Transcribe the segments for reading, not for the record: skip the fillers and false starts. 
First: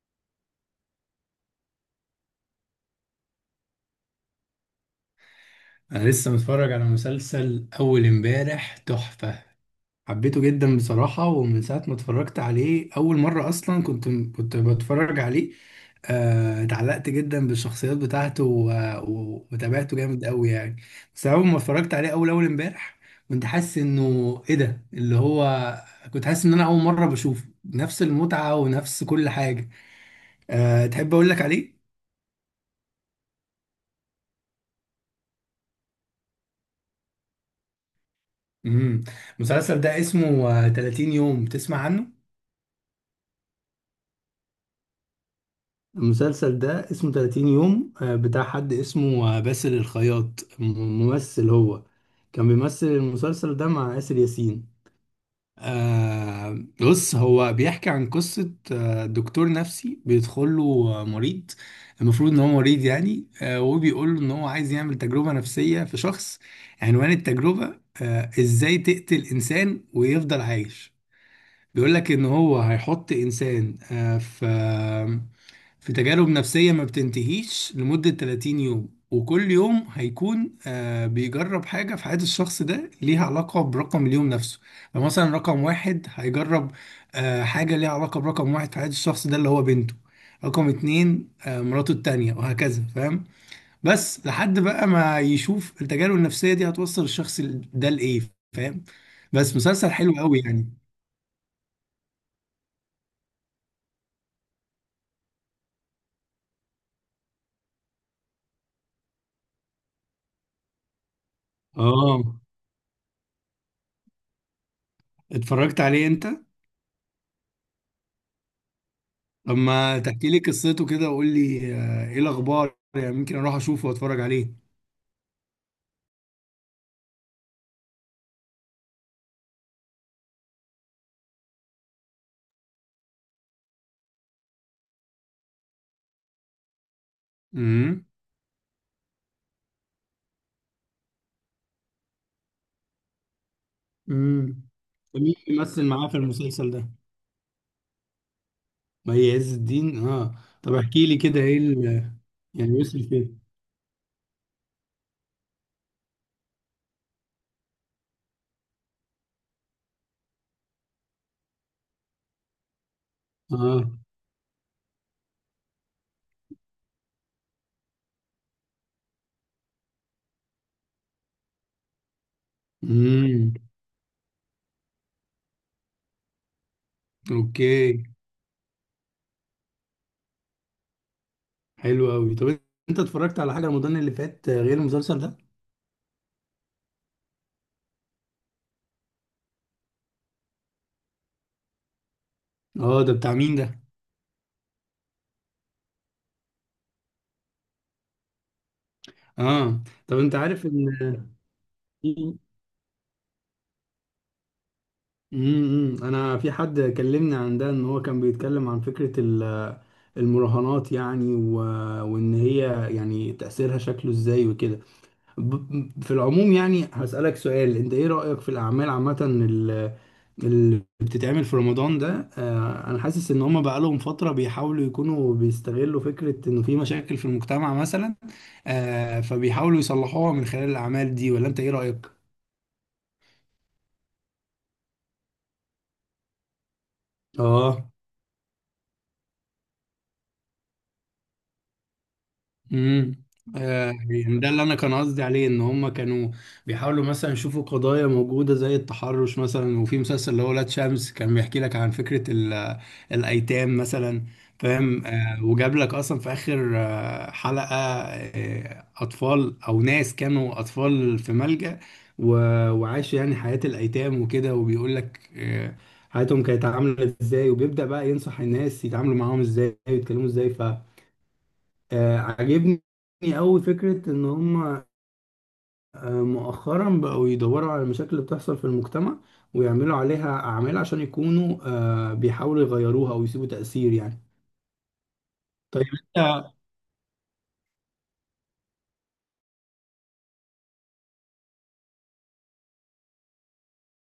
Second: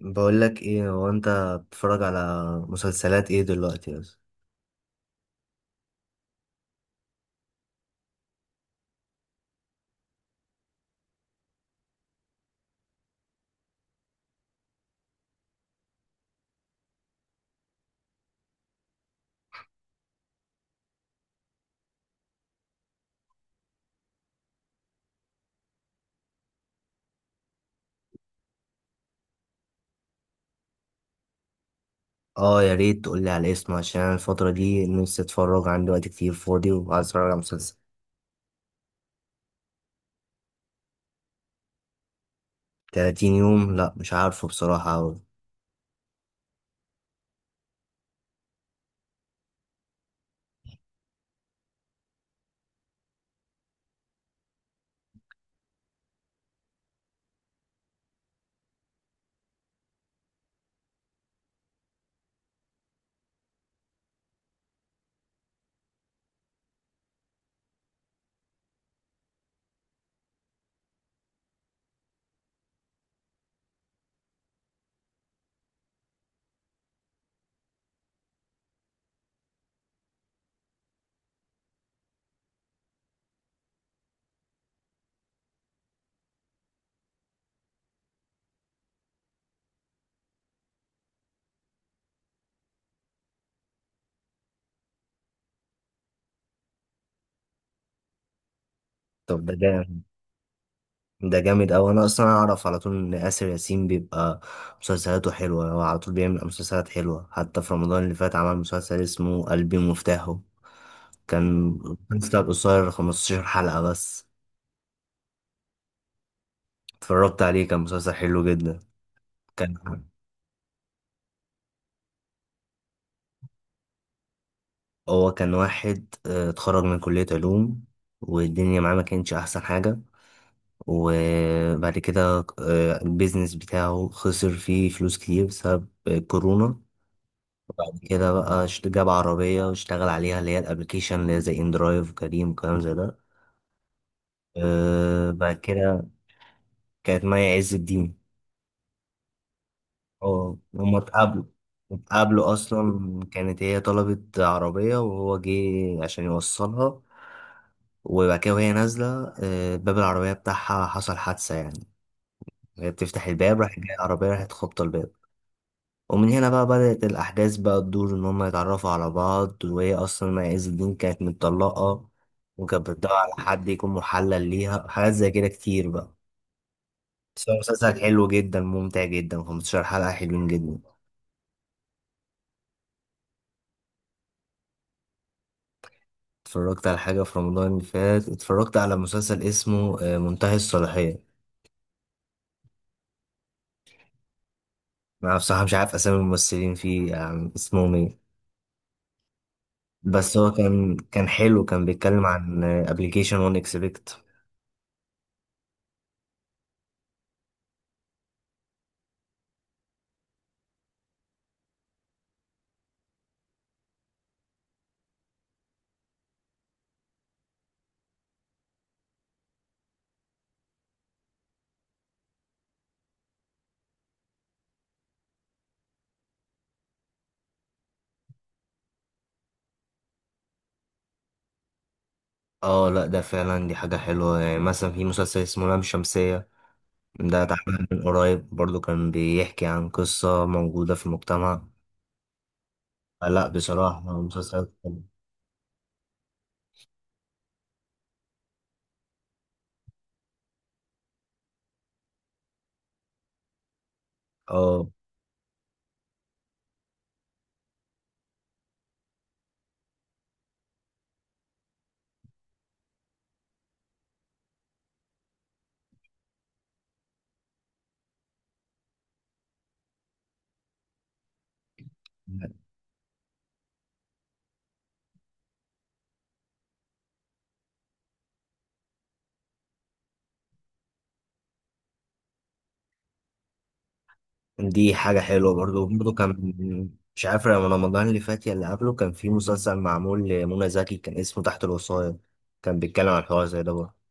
بقول لك ايه. هو انت بتتفرج على مسلسلات ايه دلوقتي؟ بس انا لسه متفرج على مسلسل اول امبارح تحفة. حبيته جدا بصراحة، ومن ساعة ما اتفرجت عليه اول مرة اصلا كنت بتفرج عليه. اتعلقت جدا بالشخصيات بتاعته وتابعته جامد قوي يعني. بس اول ما اتفرجت عليه اول امبارح كنت حاسس انه ايه ده اللي هو، كنت حاسس ان انا اول مرة بشوفه نفس المتعة ونفس كل حاجة. تحب اقول لك عليه؟ اه، يا ريت تقول لي على اسمه عشان انا الفتره دي نفسي اتفرج، عندي وقت كتير فاضي وعايز اتفرج على مسلسل. امم المسلسل ده اسمه 30 يوم، تسمع عنه؟ 30 يوم؟ لا مش عارفه بصراحه أوي. المسلسل ده اسمه 30 يوم، بتاع حد اسمه باسل الخياط، ممثل هو. كان بيمثل المسلسل ده مع آسر ياسين. بص، هو بيحكي عن قصة دكتور نفسي بيدخل له مريض. المفروض ان هو مريض يعني، وبيقول له ان هو عايز يعمل تجربة نفسية في شخص. عنوان التجربة ازاي تقتل انسان ويفضل عايش. بيقول لك ان هو هيحط انسان في تجارب نفسية ما بتنتهيش لمدة 30 يوم، وكل يوم هيكون بيجرب حاجة في حياة الشخص ده ليها علاقة برقم اليوم نفسه. فمثلا رقم واحد هيجرب حاجة ليها علاقة برقم واحد في حياة الشخص ده، اللي هو بنته. رقم اتنين مراته التانية، وهكذا، فاهم. بس لحد بقى ما يشوف التجارب النفسية دي هتوصل الشخص ده لإيه، فاهم. طب ده بس مسلسل جامد. حلو قوي يعني. ده جامد اوي، انا اصلا اعرف على طول ان اسر ياسين بيبقى مسلسلاته حلوه، هو على طول بيعمل مسلسلات حلوه، حتى في رمضان اللي فات عمل مسلسل اسمه قلبي مفتاحه، كان اه، مسلسل قصير 15 حلقه بس. اتفرجت عليه انت؟ اتفرجت عليه، كان مسلسل حلو جدا. طب كان، ما تحكي لي قصته كده، وقول لي ايه الاخبار يعني، ممكن اروح اشوفه واتفرج عليه. هو كان واحد اتخرج من كلية علوم والدنيا معاه ما كانتش أحسن حاجة، وبعد كده البيزنس بتاعه خسر فيه فلوس كتير بسبب كورونا، وبعد امم كده بقى جاب عربية واشتغل عليها اللي هي الأبليكيشن اللي هي زي إندرايف وكريم وكلام زي ده. امم طب مين بعد اللي مثل كده معاه في المسلسل ده؟ كانت مي عز الدين. مي عز الدين، اه. اه طب هما احكي لي كده اتقابلوا، ايه اتقابلوا يعني وصل اصلا فين؟ كانت هي طلبت عربية وهو جه عشان يوصلها، وبعد كده وهي نازلة باب العربية بتاعها حصل حادثة يعني، هي بتفتح الباب راح اه. جاي العربية راحت خبطة الباب. ومن هنا بقى بدأت الأحداث بقى تدور إن هما يتعرفوا على بعض، وهي أصلا ما عز الدين كانت متطلقة، وكانت بتدور على امم حد يكون محلل ليها حاجات زي كده كتير بقى. بس هو مسلسل اوكي. حلو جدا ممتع جدا، 15 حلقة حلوين جدا. حلو قوي، طب انت اتفرجت على حاجه رمضان اللي فات غير المسلسل ده؟ اتفرجت على حاجة في رمضان اللي فات، اتفرجت على مسلسل اسمه منتهي الصلاحية. اه، ده بتاع مين ده؟ أنا بصراحة مش عارف أسامي الممثلين فيه يعني اسمهم إيه، اه، طب انت بس هو عارف ان. كان حلو، كان بيتكلم عن ابلكيشن وان اكسبكت. انا في حد كلمني عن ده، ان هو كان بيتكلم عن فكرة المراهنات يعني، وان هي يعني تأثيرها شكله ازاي وكده. في العموم يعني هسألك سؤال، انت ايه رأيك في الاعمال عامة اللي بتتعمل في رمضان ده؟ انا حاسس ان هم بقالهم فترة بيحاولوا يكونوا بيستغلوا فكرة انه في مشاكل في المجتمع مثلا، فبيحاولوا يصلحوها من خلال الاعمال دي، ولا انت ايه رأيك؟ اه لا، ده فعلا دي حاجة حلوة، يعني مثلا في مسلسل اسمه لام شمسية، ده اتعمل اه. من قريب برضو، كان بيحكي عن قصة موجودة في المجتمع. امم لا بصراحة يعني ده اللي مسلسل انا كان حلو. قصدي عليه، ان هم كانوا بيحاولوا مثلا يشوفوا قضايا موجوده زي التحرش مثلا، وفي مسلسل اللي هو ولاد شمس كان بيحكي لك عن فكره الايتام مثلا. اه فاهم، وجاب لك اصلا في اخر حلقه اطفال او ناس كانوا اطفال في ملجأ، وعاشوا يعني حياه الايتام وكده، وبيقول لك حياتهم كانت عامله ازاي، وبيبدأ بقى ينصح الناس يتعاملوا معاهم ازاي ويتكلموا ازاي. عاجبني أوي فكرة إن هما مؤخرا بقوا يدوروا على المشاكل اللي بتحصل في المجتمع، ويعملوا عليها أعمال عشان يكونوا بيحاولوا يغيروها أو يسيبوا تأثير يعني. دي حاجة حلوة طيب برضو. برضو كان، أنت. مش عارف رمضان اللي فات يا اللي قبله، كان في مسلسل معمول لمنى زكي كان اسمه تحت الوصاية، كان بيتكلم عن حوار زي ده برضه.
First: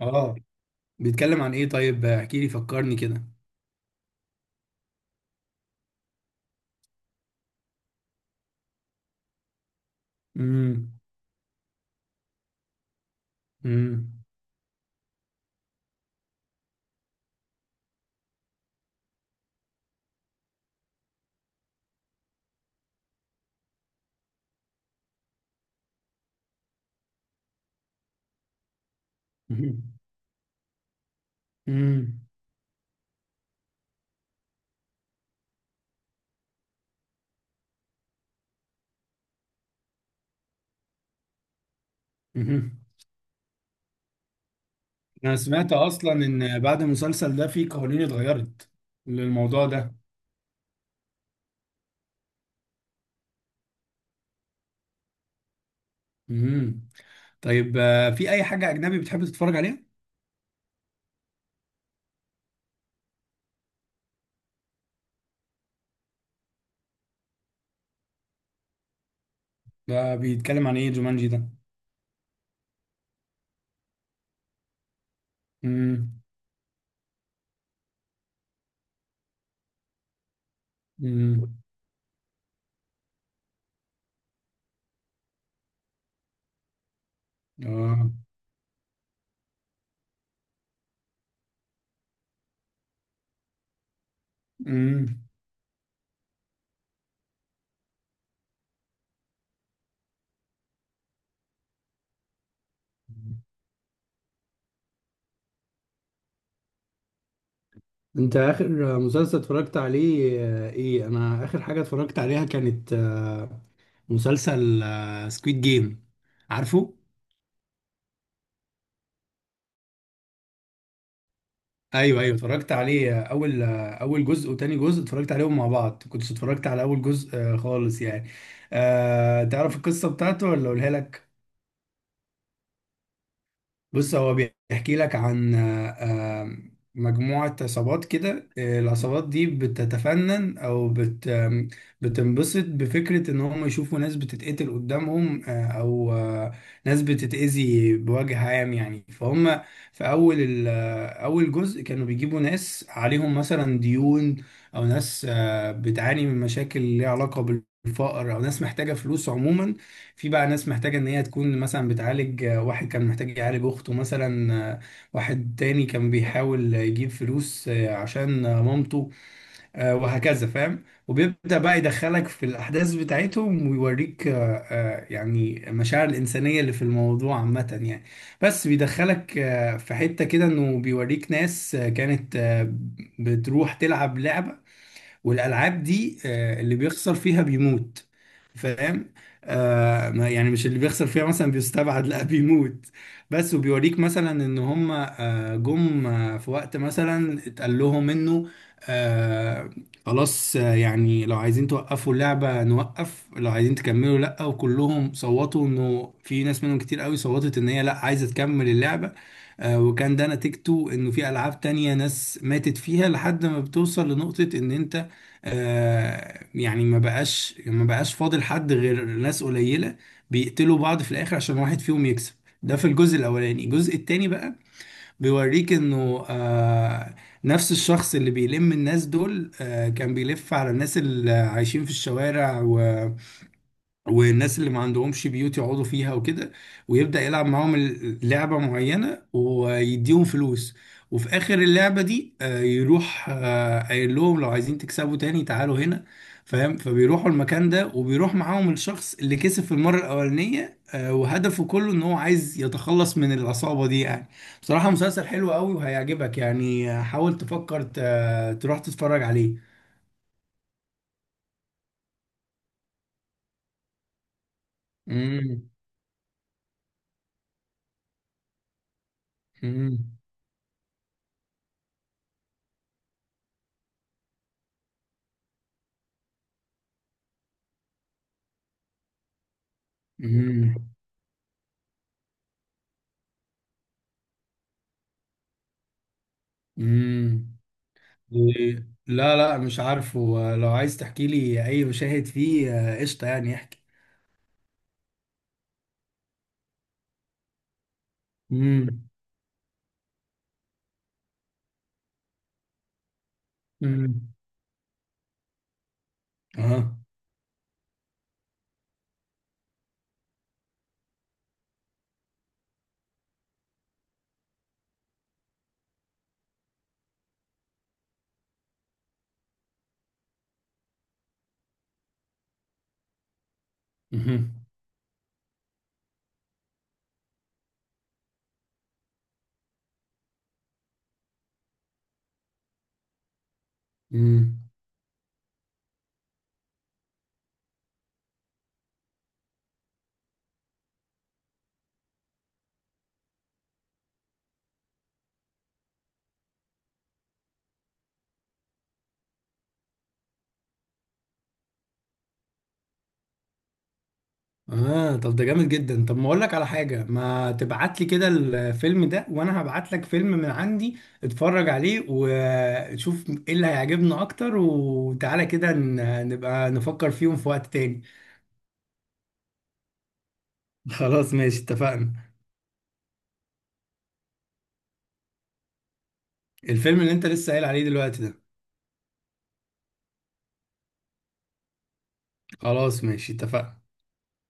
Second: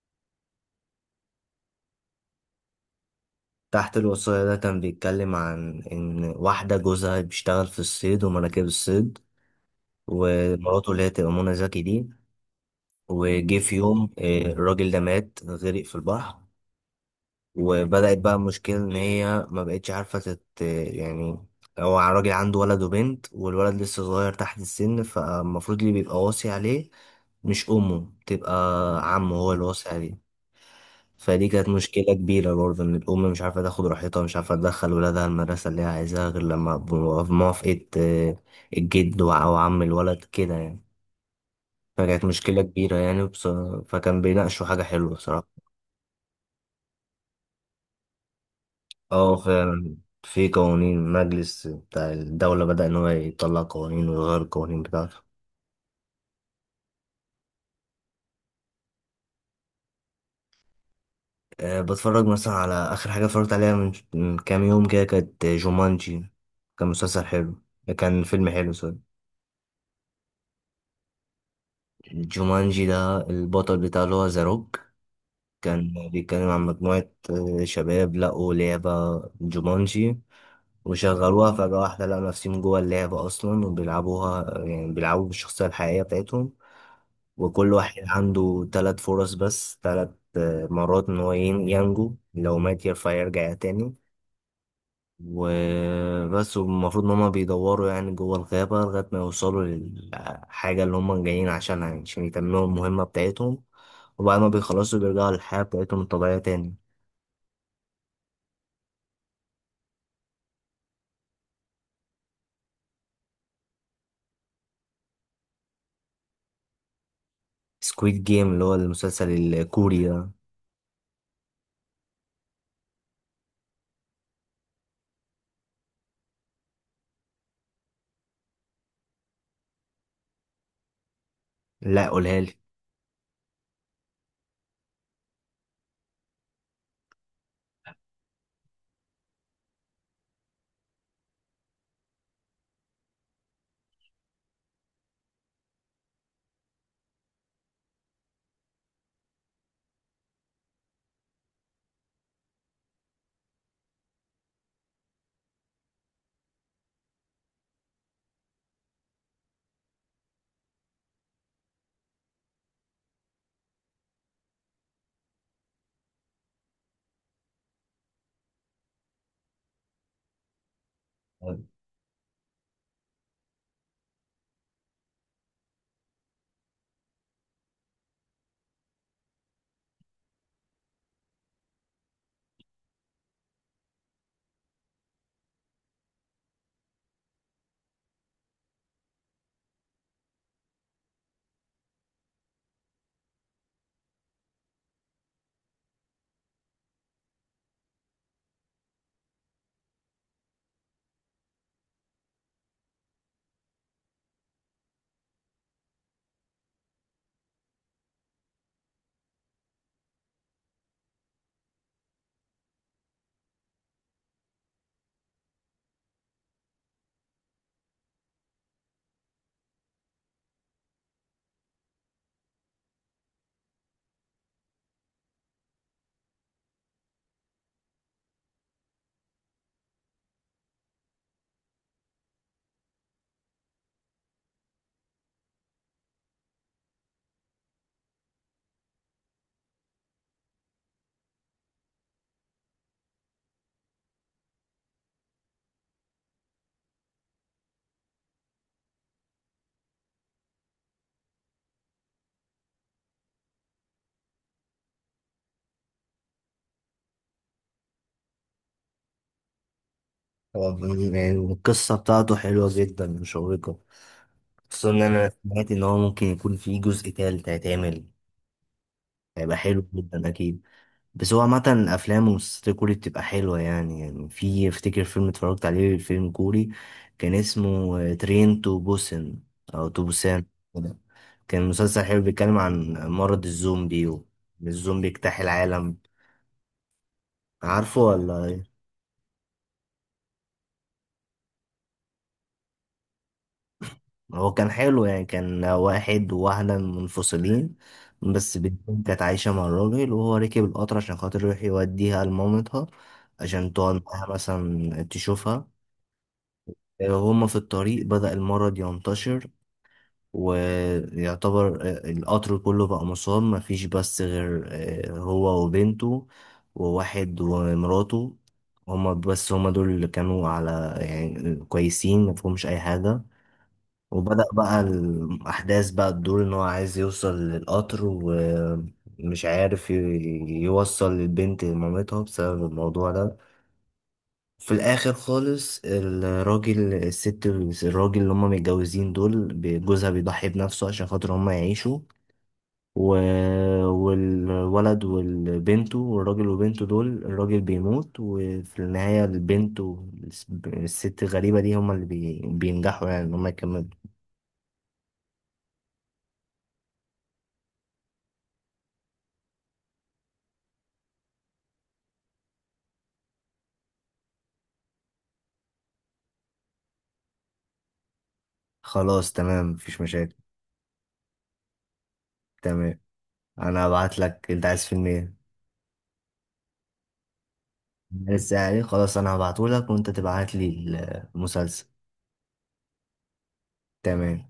آه بيتكلم عن إيه طيب، احكي لي فكرني كده. تحت الوصاية ده كان بيتكلم عن إن واحدة جوزها بيشتغل في الصيد ومراكب الصيد، ومراته امم اللي هي تبقى منى زكي دي، وجه في يوم امم الراجل ده مات غرق في البحر. وبدأت بقى المشكلة إن هي ما بقتش عارفة يعني، هو الراجل عنده ولد وبنت، والولد لسه صغير تحت السن، فالمفروض اللي بيبقى واصي عليه مش أمه، بتبقى عمه هو اللي واصي امم عليه. فدي كانت مشكلة كبيرة برضه، إن الأم مش عارفة تاخد راحتها، مش عارفة تدخل ولادها المدرسة اللي هي عايزاها غير لما بموافقة الجد أو عم الولد كده يعني، فكانت مشكلة امم كبيرة يعني فكان بيناقشوا حاجة حلوة أنا بصراحة. سمعت أصلا إن بعد المسلسل ده في قوانين اتغيرت اه للموضوع فعلا، ده. في قوانين مجلس بتاع الدولة بدأ إن هو يطلع قوانين ويغير القوانين بتاعته. امم طيب في أي حاجة أجنبي بتحب تتفرج عليها؟ أه بتفرج مثلا على آخر حاجة اتفرجت عليها من كام يوم كده كانت جومانجي، كان مسلسل حلو، كان فيلم حلو سوري. ده بيتكلم عن ايه جومانجي ده؟ جومانجي ده البطل بتاعه اللي هو ذا روك، كان امم بيتكلم عن مجموعة شباب لقوا لعبة جومانجي وشغلوها امم فجأة واحدة، لقوا نفسهم جوه اللعبة أصلا وبيلعبوها، يعني بيلعبوا بالشخصية الحقيقية بتاعتهم. وكل واحد اه. عنده ثلاث فرص، بس ثلاث مرات ان هو ينجو، لو مات يرفع يرجع تاني، امم وبس. والمفروض ان هما بيدوروا يعني جوه الغابة لغاية ما يوصلوا للحاجة اللي هما جايين عشانها، يعني عشان يتمموا المهمة بتاعتهم، وبعد ما بيخلصوا بيرجعوا للحياة بتاعتهم الطبيعية تاني. انت اخر مسلسل اتفرجت عليه ايه؟ انا اخر حاجة اتفرجت عليها كانت مسلسل سكويد جيم، عارفه. سكويد جيم اللي هو المسلسل الكوري ده؟ ايوه، ايوه، اتفرجت عليه. اول اول جزء وتاني جزء اتفرجت عليهم مع بعض، كنت اتفرجت على اول جزء خالص يعني. تعرف القصة بتاعته ولا اقولها لك؟ لا قولها لي. بص، هو بيحكي لك عن مجموعة عصابات كده. العصابات دي بتتفنن أو بت آم، بتنبسط بفكرة إن هم يشوفوا ناس بتتقتل قدامهم، أو ناس بتتأذي بوجه عام يعني، فهم في أول أول جزء كانوا بيجيبوا ناس عليهم مثلا ديون، أو ناس بتعاني من مشاكل ليها علاقة بالفقر، أو ناس محتاجة فلوس عموما. في بقى ناس محتاجة إن هي تكون مثلا بتعالج، واحد كان محتاج يعالج أخته مثلا، واحد تاني كان بيحاول يجيب فلوس عشان مامته، وهكذا، فاهم. وبيبدأ بقى يدخلك في الأحداث بتاعتهم ويوريك يعني المشاعر الإنسانية اللي في الموضوع عامة يعني. بس بيدخلك في حتة كده، إنه بيوريك ناس كانت بتروح تلعب لعبة، والالعاب دي اللي بيخسر فيها بيموت، فاهم. يعني مش اللي بيخسر فيها مثلا بيستبعد، لا، بيموت بس. وبيوريك مثلا ان هم جم في وقت مثلا اتقال لهم انه آه خلاص، يعني لو عايزين توقفوا اللعبة نوقف، لو عايزين تكملوا لا، وكلهم صوتوا انه في ناس منهم كتير قوي صوتت ان هي لا عايزة تكمل اللعبة. وكان ده نتيجته انه في العاب تانية ناس ماتت فيها لحد ما بتوصل لنقطة ان انت يعني ما بقاش فاضل حد غير ناس قليلة بيقتلوا بعض في الآخر عشان واحد فيهم يكسب. ده في الجزء الأولاني. الجزء التاني بقى بيوريك إنه نفس الشخص اللي بيلم الناس دول كان بيلف على الناس اللي عايشين في الشوارع والناس اللي ما عندهمش بيوت يقعدوا فيها وكده، ويبدأ يلعب معاهم لعبة معينة ويديهم فلوس. وفي آخر اللعبة دي يروح قايل لهم لو عايزين تكسبوا تاني تعالوا هنا، فاهم. فبيروحوا المكان ده، وبيروح معاهم الشخص اللي كسب في المرة الأولانية، وهدفه كله إن هو عايز يتخلص من العصابة دي يعني. بصراحة مسلسل حلو قوي وهيعجبك يعني. حاول تفكر تروح تتفرج عليه. هو يعني القصة بتاعته حلوة جدا مشوقة، خصوصا إن أنا امم سمعت إن هو ممكن يكون في جزء تالت هيتعمل، هيبقى حلو امم جدا اكيد. بس هو عامة افلام ومسلسلات الكوري بتبقى حلوة يعني، يعني في افتكر فيلم اتفرجت عليه، فيلم كوري كان اسمه ترين تو بوسن او تو بوسان امم كده. كان مسلسل حلو، بيتكلم عن مرض الزومبي، وان الزومبي اجتاح العالم. امم. عارفه ولا ايه؟ إيه. لا، لا، مش عارفه. لو عايز تحكي لي اي مشاهد فيه قشطه، يعني احكي. هو كان حلو يعني، كان واحد وواحدة منفصلين، بس بنتهم امم كانت عايشة مع الراجل، وهو ركب القطر عشان خاطر يروح يوديها لمامتها، عشان تقعد معاها امم مثلا تشوفها. اه. هما في الطريق بدأ المرض ينتشر، ويعتبر القطر كله بقى مصاب، مفيش بس غير هو وبنته، وواحد ومراته، هما بس، هما دول اللي كانوا على يعني كويسين مفهومش أي حاجة. وبدأ امم بقى الأحداث بقى تدور إن هو عايز يوصل للقطر، ومش عارف يوصل البنت لمامتها بسبب الموضوع ده. امم في الاخر خالص الراجل، الست، الراجل اللي هما متجوزين دول، جوزها بيضحي بنفسه عشان خاطر هما يعيشوا، و... والولد والبنت، والراجل وبنته دول الراجل بيموت، وفي النهاية البنت والست الغريبة دي هما اللي بينجحوا يعني ان هما يكملوا. اه، طب ده جامد جدا. طب ما اقول لك على حاجه، ما تبعت لي كده الفيلم ده وانا هبعت لك فيلم من عندي، اتفرج عليه وشوف ايه اللي هيعجبنا اكتر، وتعالى كده نبقى نفكر فيهم في وقت تاني. خلاص تمام مفيش مشاكل. خلاص ماشي اتفقنا. تمام، انا هبعت لك. انت عايز فيلم ايه؟ الفيلم اللي انت لسه قايل عليه دلوقتي ده. لسه؟ يعني خلاص انا هبعته لك وانت تبعت لي المسلسل. خلاص ماشي اتفقنا. تمام.